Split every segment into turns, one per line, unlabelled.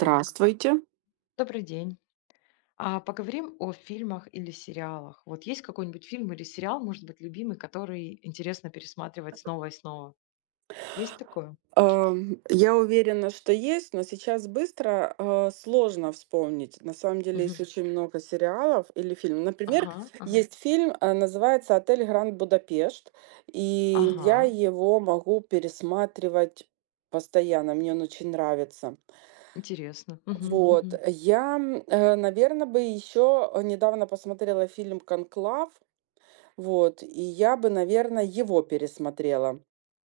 Так, добрый день. А поговорим о фильмах или сериалах. Вот есть какой-нибудь фильм или сериал, может быть, любимый, который интересно пересматривать снова и снова? Есть такое?
Я уверена, что есть, но сейчас быстро сложно вспомнить. На самом деле
Мгм.
есть очень много сериалов или фильмов. Например,
Ага, ага,
есть фильм, называется «Отель Гранд Будапешт», и Мгм.
ага,
Я его могу пересматривать постоянно, мне он очень нравится.
интересно. Мгм,
Вот,
мгм.
я, наверное, бы еще недавно посмотрела фильм «Конклав», вот, и я бы, наверное, его пересмотрела.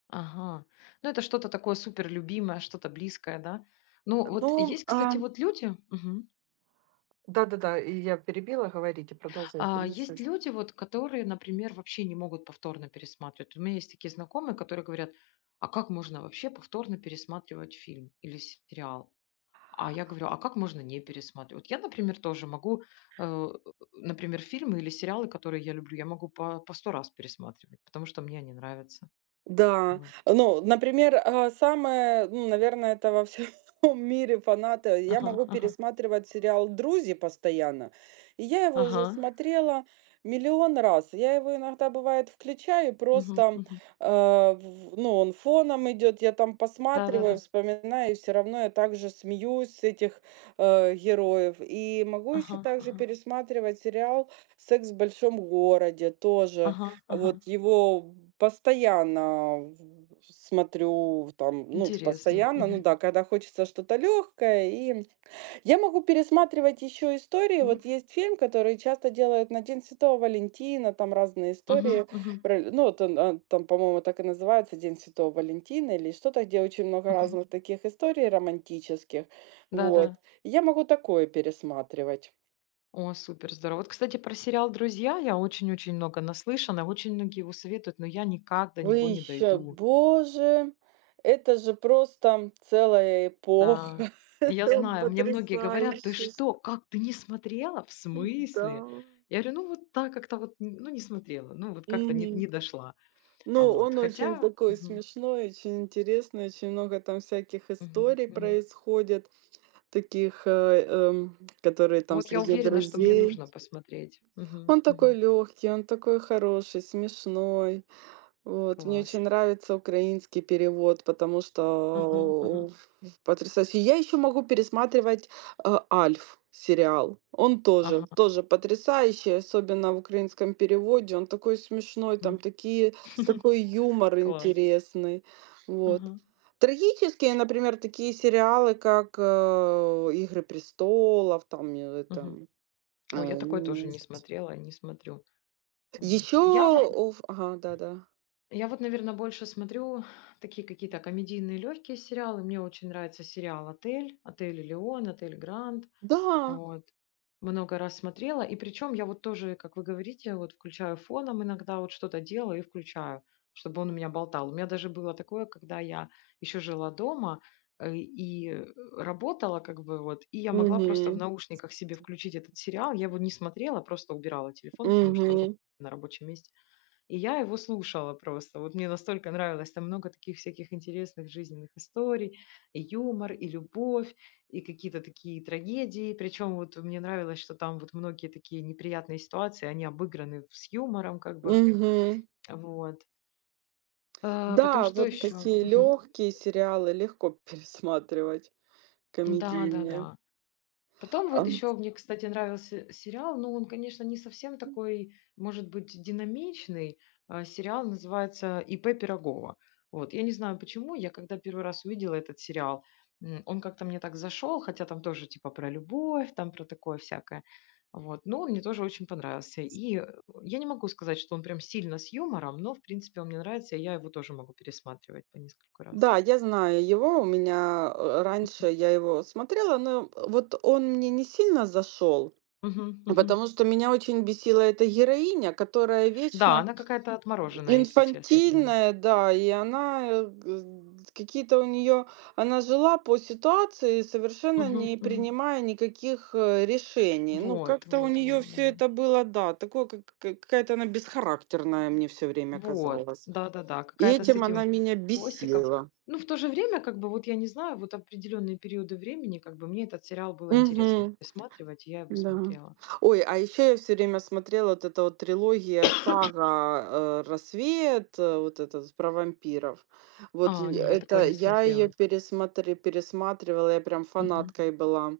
Ага. Ну, это что-то такое супер любимое, что-то близкое, да? Ну,
Ну,
вот есть, кстати, вот люди. Мгм.
Продолжай,
А есть
принцесса.
люди, вот, которые, например, вообще не могут повторно пересматривать. Вот у меня есть такие знакомые, которые говорят: а как можно вообще повторно пересматривать фильм или сериал? А я говорю: а как можно не пересматривать? Вот я, например, тоже могу, э, например, фильмы или сериалы, которые я люблю, я могу по сто раз пересматривать, потому что мне они нравятся.
Да,
Вот.
ну, например, самое, ну, наверное, это во всем мире фанаты. Я
Ага,
могу
ага,
пересматривать сериал «Друзья» постоянно. И я его уже
ага.
смотрела миллион раз. Я его иногда, бывает, включаю,
Мгм,
просто,
мгм.
ну, он фоном идет, я там посматриваю,
Да-да-да.
вспоминаю, и все равно я также смеюсь с этих героев. И могу еще
Ага,
также
ага,
пересматривать сериал «Секс в большом городе» тоже.
ага, ага.
Вот его постоянно в смотрю, там, ну,
Интересно.
постоянно, ну
Мгм.
да, когда хочется что-то легкое. И я могу пересматривать еще истории.
М?
Вот есть фильм, который часто делают на День Святого Валентина, там разные
Мгм,
истории.
мгм,
Ну, вот он, там, по-моему, так и называется День Святого Валентина или что-то, где очень много
мгм.
разных таких историй романтических.
Да-да.
Вот. Я могу такое пересматривать.
О, супер, здорово. Вот, кстати, про сериал «Друзья» я очень-очень много наслышана, очень многие его советуют, но я никак до
Вы
него не
еще,
дойду.
боже, это же просто целая эпоха.
Да, я
Он
знаю, мне многие говорят: «Ты
потрясающий.
что, как, ты не смотрела? В
Да.
смысле?» Я говорю: «Ну вот так как-то вот, н ну, не смотрела, ну вот как-то не
Мгм.
не дошла».
Ну,
Вот,
он очень
хотя.
такой
Мгм,
смешной, очень интересный, очень много там всяких
мгм,
историй
мгм.
происходит, таких, которые
Ну,
там
вот я
среди
уверена, что мне
друзей.
нужно посмотреть. Мгм,
Он такой
мгм.
легкий, он такой хороший, смешной. Вот, мне очень
Класс.
нравится украинский перевод, потому
Ага, ага,
что потрясающе. Я еще могу пересматривать, "Альф" сериал. Он тоже
ага,
тоже потрясающий, особенно в украинском переводе. Он такой смешной, там
м.
такие такой юмор
Класс.
интересный. Вот.
Ага,
Трагические, например, такие сериалы, как, "Игры престолов", там,
мгм.
там,
Ой, я
э,
такой тоже не смотрела, не смотрю. Вот.
еще, ага, да-да.
Я вот, наверное, больше смотрю такие какие-то комедийные легкие сериалы. Мне очень нравится сериал «Отель», «Отель Элеон», «Отель Гранд».
Да,
Вот. Много раз смотрела. И причем я вот тоже, как вы говорите, вот включаю фоном иногда, вот что-то делаю и включаю, чтобы он у меня болтал. У меня даже было такое, когда я еще жила дома и работала, как бы вот, и я могла просто в Мгм.
мгм.
Наушниках себе включить этот сериал. Я его не смотрела, просто убирала телефон, потому что, ну,
Мгм.
на рабочем месте. И я его слушала просто. Вот мне настолько нравилось. Там много таких всяких интересных жизненных историй. И юмор, и любовь, и какие-то такие трагедии. Причем вот мне нравилось, что там вот многие такие неприятные ситуации, они обыграны с юмором как бы.
Мгм.
Вот. Потом
Да,
что
вот
еще?
такие легкие сериалы легко пересматривать,
Да, да,
комедийные.
да. Потом вот
Ам,
еще мне, кстати, нравился сериал, но он, конечно, не совсем такой, может быть, динамичный. Сериал называется «ИП Пирогова». Вот, я не знаю почему, я когда первый раз увидела этот сериал, он как-то мне так зашел, хотя там тоже типа про любовь, там про такое всякое. Вот, но он мне тоже очень понравился. Я не могу сказать, что он прям сильно с юмором, но, в принципе, он мне нравится, и я его тоже могу пересматривать по несколько раз.
да, я знаю его. У меня, раньше я его смотрела, но вот он мне не сильно зашел,
Мгм, мгм.
потому что меня очень бесила эта героиня, которая
Да,
вечно
она какая-то отмороженная, если честно.
инфантильная, да, и она, какие-то у нее, она жила по ситуации, совершенно
Мгм,
не
мгм.
принимая никаких решений. Ну,
Вот,
как-то у
вот,
нее
вот,
все
да.
это было, да, такое, какая-то она бесхарактерная мне все время
Вот,
казалась.
да-да-да,
И
какая-то с
этим Мгм. Она
этим
меня
хвостиком.
бесила.
Ну, в то же время, как бы, вот я не знаю, вот определенные периоды времени, как бы, мне этот сериал было интересно
Мгм.
пересматривать, и я его
Да.
смотрела.
Ой, а еще я все время смотрела вот эта вот трилогия, сага, "Рассвет", вот этот про вампиров. Вот и
А, не, я такое
это
не
я ее
смотрела.
пересмотре пересматривала, я прям
Мгм.
фанаткой была.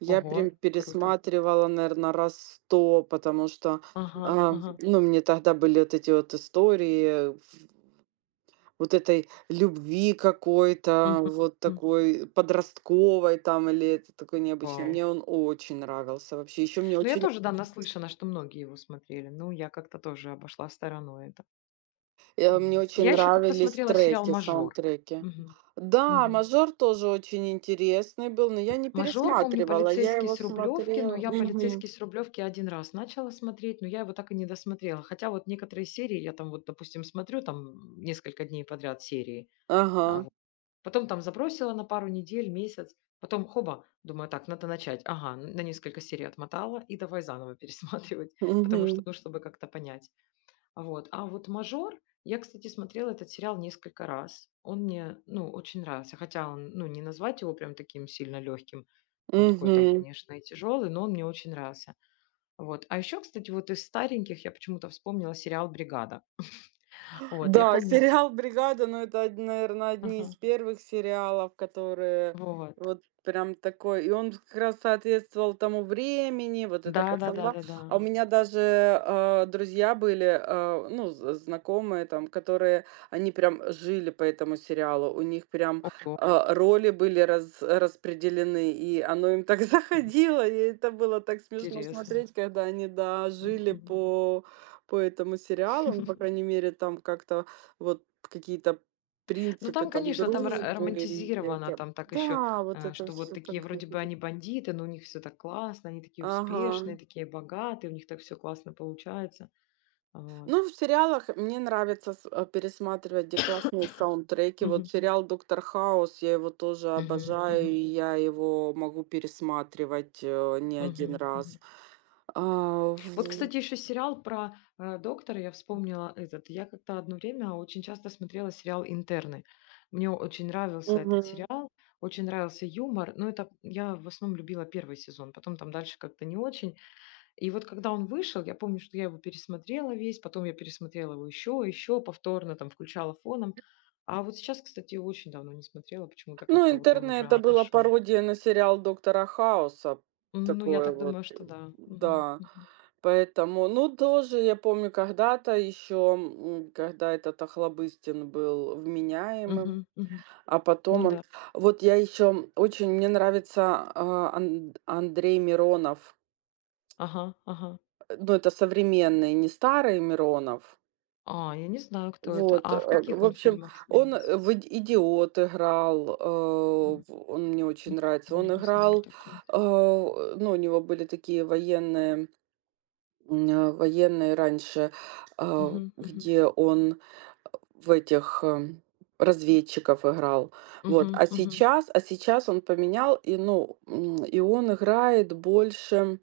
Я
Ого,
прям
круто.
пересматривала, наверное, раз 100, потому что,
Ага,
а,
ага.
ну, мне тогда были вот эти вот истории вот этой любви
Мгм,
какой-то, вот
м.
такой подростковой там или это такой необычный.
Вау.
Мне он очень нравился вообще. Еще мне
Ну, я
очень,
тоже, да, наслышана, что многие его смотрели. Ну, я как-то тоже обошла стороной это.
э, мне
Вот.
очень
Я еще как-то
нравились
смотрела сериал
треки,
«Мажор».
саундтреки.
Мгм.
Да,
Мгм.
"Мажор" тоже очень интересный был, но я не
«Мажор», помню,
пересматривала, я
«Полицейский
его
с Рублевки», но
смотрела.
я
Мгм.
«Полицейский с Рублевки» один раз начала смотреть, но я его так и не досмотрела. Хотя вот некоторые серии я там вот, допустим, смотрю там, несколько дней подряд серии,
Ага.
вот. Потом там забросила на пару недель, месяц, потом хоба, думаю: «Так, надо начать». Ага, н на несколько серий отмотала и давай заново пересматривать, потому что,
Угу.
ну, чтобы как-то понять. Вот. А вот «Мажор», я, кстати, смотрела этот сериал несколько раз. Он мне, ну, очень нравился, хотя он, ну, не назвать его прям таким сильно легким. Он такой там,
Мгм.
конечно, и тяжелый, но он мне очень нравился. Вот. А еще, кстати, вот из стареньких я почему-то вспомнила сериал «Бригада». Вот, я
Да,
помню.
сериал "Бригада", ну, это, наверное, одни из
Ага.
первых сериалов, которые
Вот.
вот прям такой. И он как раз соответствовал тому времени, вот это пацанба.
Да-да-да-да-да.
А у меня даже, друзья были, ну, з знакомые там, которые они прям жили по этому сериалу. У них прям,
Ого,
роли были раз распределены, и оно им так заходило, и это было так смешно
интересно.
смотреть, когда они, да, жили
Мгм.
по этому сериалу, ну, по крайней мере, там как-то вот какие-то
Ну,
принципы
там,
там
конечно, там ро
дружбы и
романтизировано,
это.
там так еще,
Да, вот это
что вот
все
такие
так.
вроде бы они бандиты, но у них все так классно, они такие
Ага.
успешные, такие богатые, у них так все классно получается. Вот.
Ну, в сериалах мне нравится пересматривать, где классные саундтреки. Вот
Мгм.
сериал "Доктор Хаус", я его тоже
Мгм.
обожаю, и
Мгм.
я его могу пересматривать, не один
Мгм.
раз.
Мгм.
А,
Вот,
в
кстати, еще сериал про, доктора, я вспомнила этот. Я как-то одно время очень часто смотрела сериал «Интерны». Мне очень нравился этот
мгм.
сериал, очень нравился юмор, но это я в основном любила первый сезон, потом там дальше как-то не очень. И вот когда он вышел, я помню, что я его пересмотрела весь, потом я пересмотрела его еще повторно, там, включала фоном. А вот сейчас, кстати, очень давно не смотрела, почему-то
ну,
как-то вот он уже
это была
отошел.
пародия на сериал "Доктора Хауса".
Ну, я
Такое
так
вот,
думаю, что да. Мгм,
да.
мгм.
Поэтому, ну, тоже я помню когда-то еще, когда этот Охлобыстин был вменяемым,
Мгм, мгм.
а
Ну
потом он.
да.
Вот, я еще очень мне нравится, а, Ан Андрей Миронов.
Ага, ага.
Ну, это современный, не старый Миронов.
А, я не знаю, кто это.
Вот,
А в каких
в
он
общем,
фильмах
он
снимался?
в "Иди идиот" играл, э,
Мгм,
в он мне очень
м.
нравится.
Не,
Он
не знаю
играл,
такого.
ну, у него были такие военные, военные раньше,
Мгм, мгм.
где он в этих, разведчиков играл. Вот,
Мгм,
а
мгм.
сейчас а сейчас он поменял, и, ну, и он играет больше,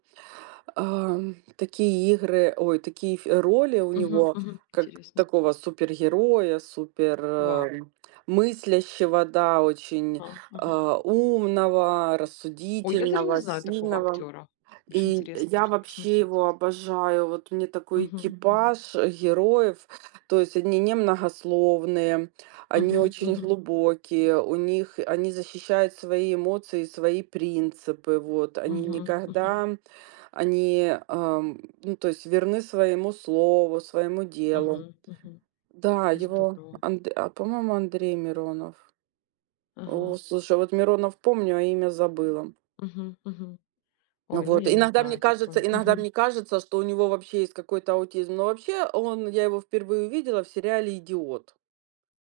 такие игры, ой, такие фи роли у
Мгм,
него,
мгм.
как
Интересно.
такого супергероя, супер,
Вау.
мыслящего, да, очень,
А, ага.
умного,
Ой, я даже не
рассудительного,
знаю такого
сильного.
актера. Аж
И
интересно,
я
нужно
вообще
посмотреть.
его обожаю. Вот мне такой
Мгм, мгм,
экипаж героев, то есть они немногословные, они
мгм,
очень
мгм,
глубокие, у них они защищают свои эмоции, свои принципы. Вот они Мгм.
мгм, мгм,
Никогда, они, ну то есть верны своему слову, своему делу.
мгм, мгм.
Да, его,
Здорово.
По-моему, Андрей Миронов. О,
Ага.
слушай, вот Миронов помню, а имя забыла.
Мгм, мгм. Ой, ну
Вот.
я не знаю такой.
Иногда
Мгм,
мне кажется, что у него вообще есть какой-то аутизм, но вообще он, я его впервые увидела в сериале "Идиот".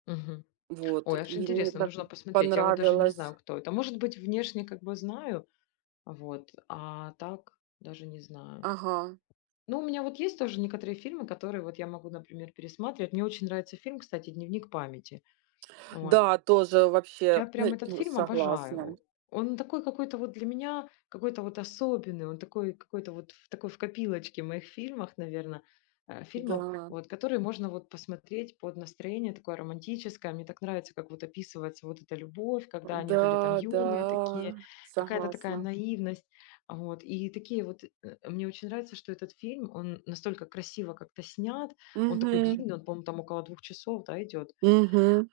мгм.
Вот,
Ой, аж
и мне
интересно,
так
нужно посмотреть. Я вот даже не
понравилось.
знаю, кто это. Может быть, внешне как бы знаю, вот, а так даже не знаю.
Ага.
Ну, у меня вот есть тоже некоторые фильмы, которые вот я могу, например, пересматривать. Мне очень нравится фильм, кстати, «Дневник памяти». Вот.
Да, тоже вообще
Я прям этот фильм
согласна.
обожаю. Он такой какой-то вот для меня, какой-то вот особенный, он такой какой-то вот в такой в копилочке моих фильмах, наверное,
Да,
фильмов, вот, которые можно вот посмотреть под настроение такое романтическое. Мне так нравится, как вот описывается вот эта любовь, когда они были там
да,
юные
да,
такие, какая-то такая
согласна.
наивность. Вот. И такие вот, мне очень нравится, что этот фильм, он настолько красиво как-то снят, он такой
Угу,
длинный, он, по-моему, там около 2 часов, да, идет.
угу.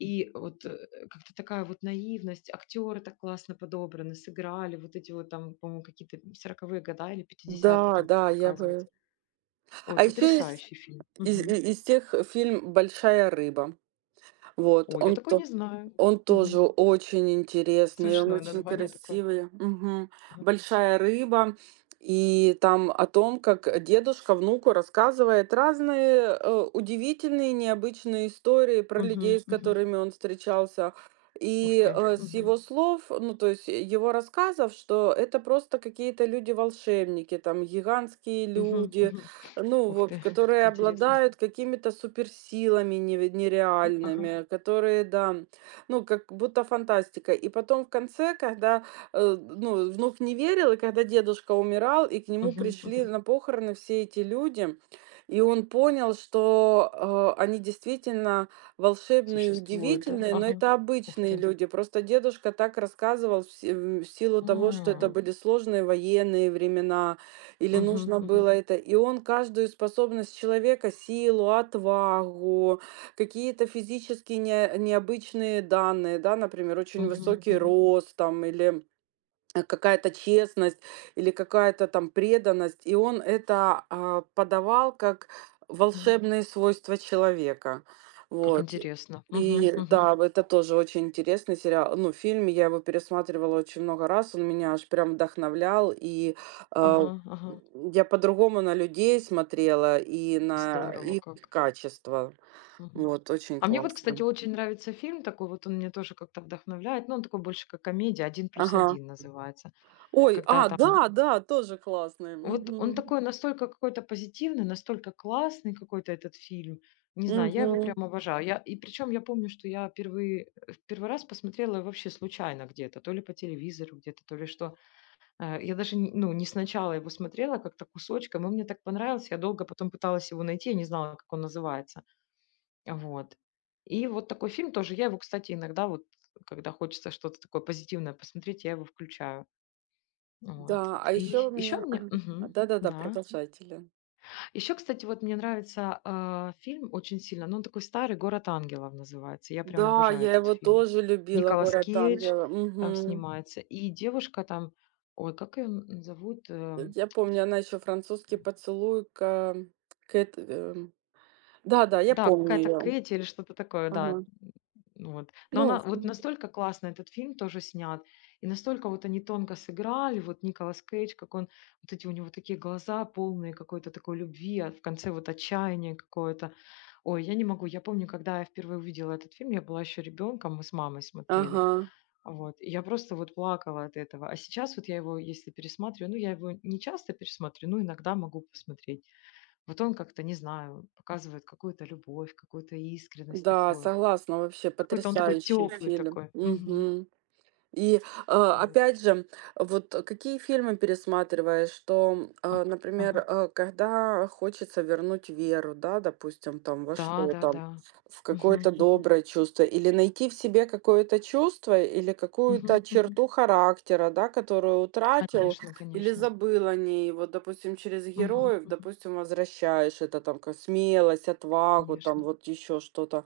И вот как-то такая вот наивность, актеры так классно подобраны, сыграли, вот эти вот там, по-моему, какие-то сороковые года или пятидесятые
Да,
там
да, я бы.
показываются. Ой,
А еще из
потрясающий фильм.
из
Мгм.
из тех фильм "Большая рыба". Вот,
Ой, я такой не знаю.
Он
Мгм.
тоже очень интересный, он
Смешное
очень
название такое.
красивый. Мгм.
Ага.
"Большая рыба". И там о том, как дедушка внуку рассказывает разные, удивительные, необычные истории про
Мгм,
людей, с
мгм.
которыми он встречался.
Ух
И,
ты.
с
Мгм,
его слов, ну, то есть его рассказов, что это просто какие-то люди-волшебники, там гигантские
мгм,
люди,
мгм.
ну,
Ух
вот,
ты, как
которые
интересно.
обладают какими-то суперсилами неве
А, ага.
нереальными, которые, да, ну, как будто фантастика. И потом в конце, когда, ну, внук не верил, и когда дедушка умирал, и к нему Мгм.
Мгм,
Пришли
мгм.
на похороны все эти люди, и он понял, что они действительно волшебные и
Существует, да?
удивительные, но
Ага.
это
Ух
обычные
ты.
люди. Просто дедушка так рассказывал в силу того, что это
А,
были сложные военные времена, или
мгм,
нужно мгм.
мгм,
Было это. И он каждую способность человека, силу, отвагу, какие-то физически не необычные данные, да, например, очень Мгм.
мгм,
Высокий
мгм,
рост там или, какая-то честность, или какая-то там преданность. И он это, подавал как
мгм.
волшебные свойства человека.
Как
Вот.
интересно. Мгм,
И Мгм.
мгм.
Да, это тоже очень интересный сериал, ну, фильм. Я его пересматривала очень много раз, он меня аж прям вдохновлял. И, а,
Ага, ага.
я по-другому на людей смотрела и на
Здорово
их
как.
качества.
Мгм.
Вот, очень
А мне вот,
классно.
кстати, очень нравится фильм такой, вот он меня тоже как-то вдохновляет, но он такой больше как комедия, «Один плюс
Ага.
один» называется.
Ой,
Когда там
да, да, тоже классные.
вот он
Мгм.
такой настолько какой-то позитивный, настолько классный какой-то этот фильм. Не знаю, я его прям
Мгм.
обожаю. Я и причем я помню, что я в первый раз посмотрела его вообще случайно где-то, то ли по телевизору где-то, то ли что. Я даже н ну, не сначала его смотрела, а как-то кусочком, и мне так понравился, я долго потом пыталась его найти, я не знала, как он называется. Вот. И вот такой фильм тоже. Я его, кстати, иногда вот, когда хочется что-то такое позитивное посмотреть, я его включаю. Вот.
Да, а еще у
И еще
меня,
мне...
ага,
Мгм.
да-да-да,
Да.
продолжатели.
Еще, кстати, вот мне нравится фильм очень сильно. Ну, он такой старый, «Город ангелов» называется. Я прям
Да,
обожаю
я
этот
его
фильм.
тоже любила,
Николас
"Город
Кейдж
ангела".
там
Мгм.
снимается. И девушка там... Ой, как ее зовут?
Я помню, она еще "Французский поцелуй", ка Кэт. Да-да, я
Да,
помню
какая-то
ее.
Кэти или что-то такое, да.
Ага.
М, вот. Но
Ну,
она вот настолько классно этот фильм тоже снят, и настолько вот они тонко сыграли, вот Николас Кейдж, как он, вот эти у него такие глаза полные какой-то такой любви, а в конце вот отчаяние какое-то. Ой, я не могу, я помню, когда я впервые увидела этот фильм, я была еще ребенком, мы с мамой смотрели,
ага.
вот, и я просто вот плакала от этого. А сейчас вот я его, если пересматриваю, ну, я его не часто пересматриваю, но иногда могу посмотреть. Вот он как-то, не знаю, показывает какую-то любовь, какую-то искренность
Да,
такую.
согласна, вообще
Какой-то он такой
потрясающий
теплый
фильм.
такой. Мгм.
Мгм. И,
Вот.
опять же, вот какие фильмы пересматриваешь, что,
А,
например,
ага.
когда хочется вернуть веру, да, допустим, там во
Да, да,
что-то,
да.
в
Мгм,
какое-то
мгм,
доброе чувство, или найти в себе какое-то чувство, или какую-то
мгм, мгм.
черту характера, да, которую утратил
Конечно,
или
конечно.
забыл о ней. Вот, допустим, через
Мгм,
героев,
мгм.
допустим, возвращаешь это там, смелость, отвагу, там
Конечно.
вот еще что-то.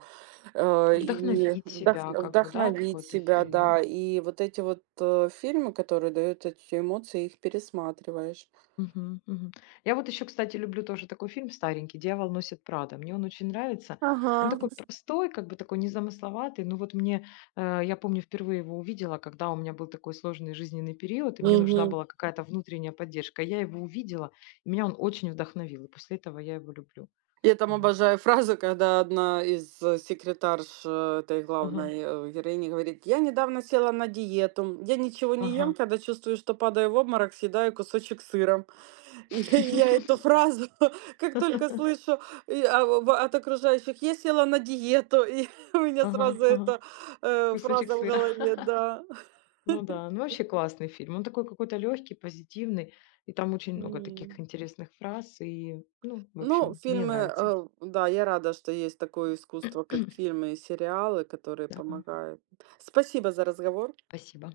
И
Вдохновить
вдох
себя, как бы, да,
вдохновить
какой-то
себя, да.
фильм.
И вот эти вот, фильмы, которые дают эти эмоции, их пересматриваешь.
Мгм, мгм. Я вот еще, кстати, люблю тоже такой фильм старенький «Дьявол носит Прада». Мне он очень нравится. Он
Ага.
такой простой, как бы такой незамысловатый. Ну вот мне, я помню, впервые его увидела, когда у меня был такой сложный жизненный период, и мне нужна
Мгм.
была какая-то внутренняя поддержка. Я его увидела, и меня он очень вдохновил. И после этого я его люблю.
Я там
Вот.
обожаю фразу, когда одна из, секретарш, этой
Ага,
главной, героини говорит: "Я недавно села на диету. Я ничего не ем,
ага.
когда чувствую, что падаю в обморок, съедаю кусочек сыра". Я эту фразу как только слышу и, а, в от окружающих: "Я села на диету", и у меня
Ага,
сразу
ага.
эта,
Кусочек
фраза в
сыра.
голове, да.
Ну да, ну вообще классный фильм. Он такой какой-то легкий, позитивный, и там очень много таких
М.
интересных фраз. И, ну, в
Ну,
общем, мне
фильмы,
нравится.
да, я рада, что есть такое искусство, как фильмы и сериалы, которые
Да,
помогают. Спасибо за разговор.
спасибо.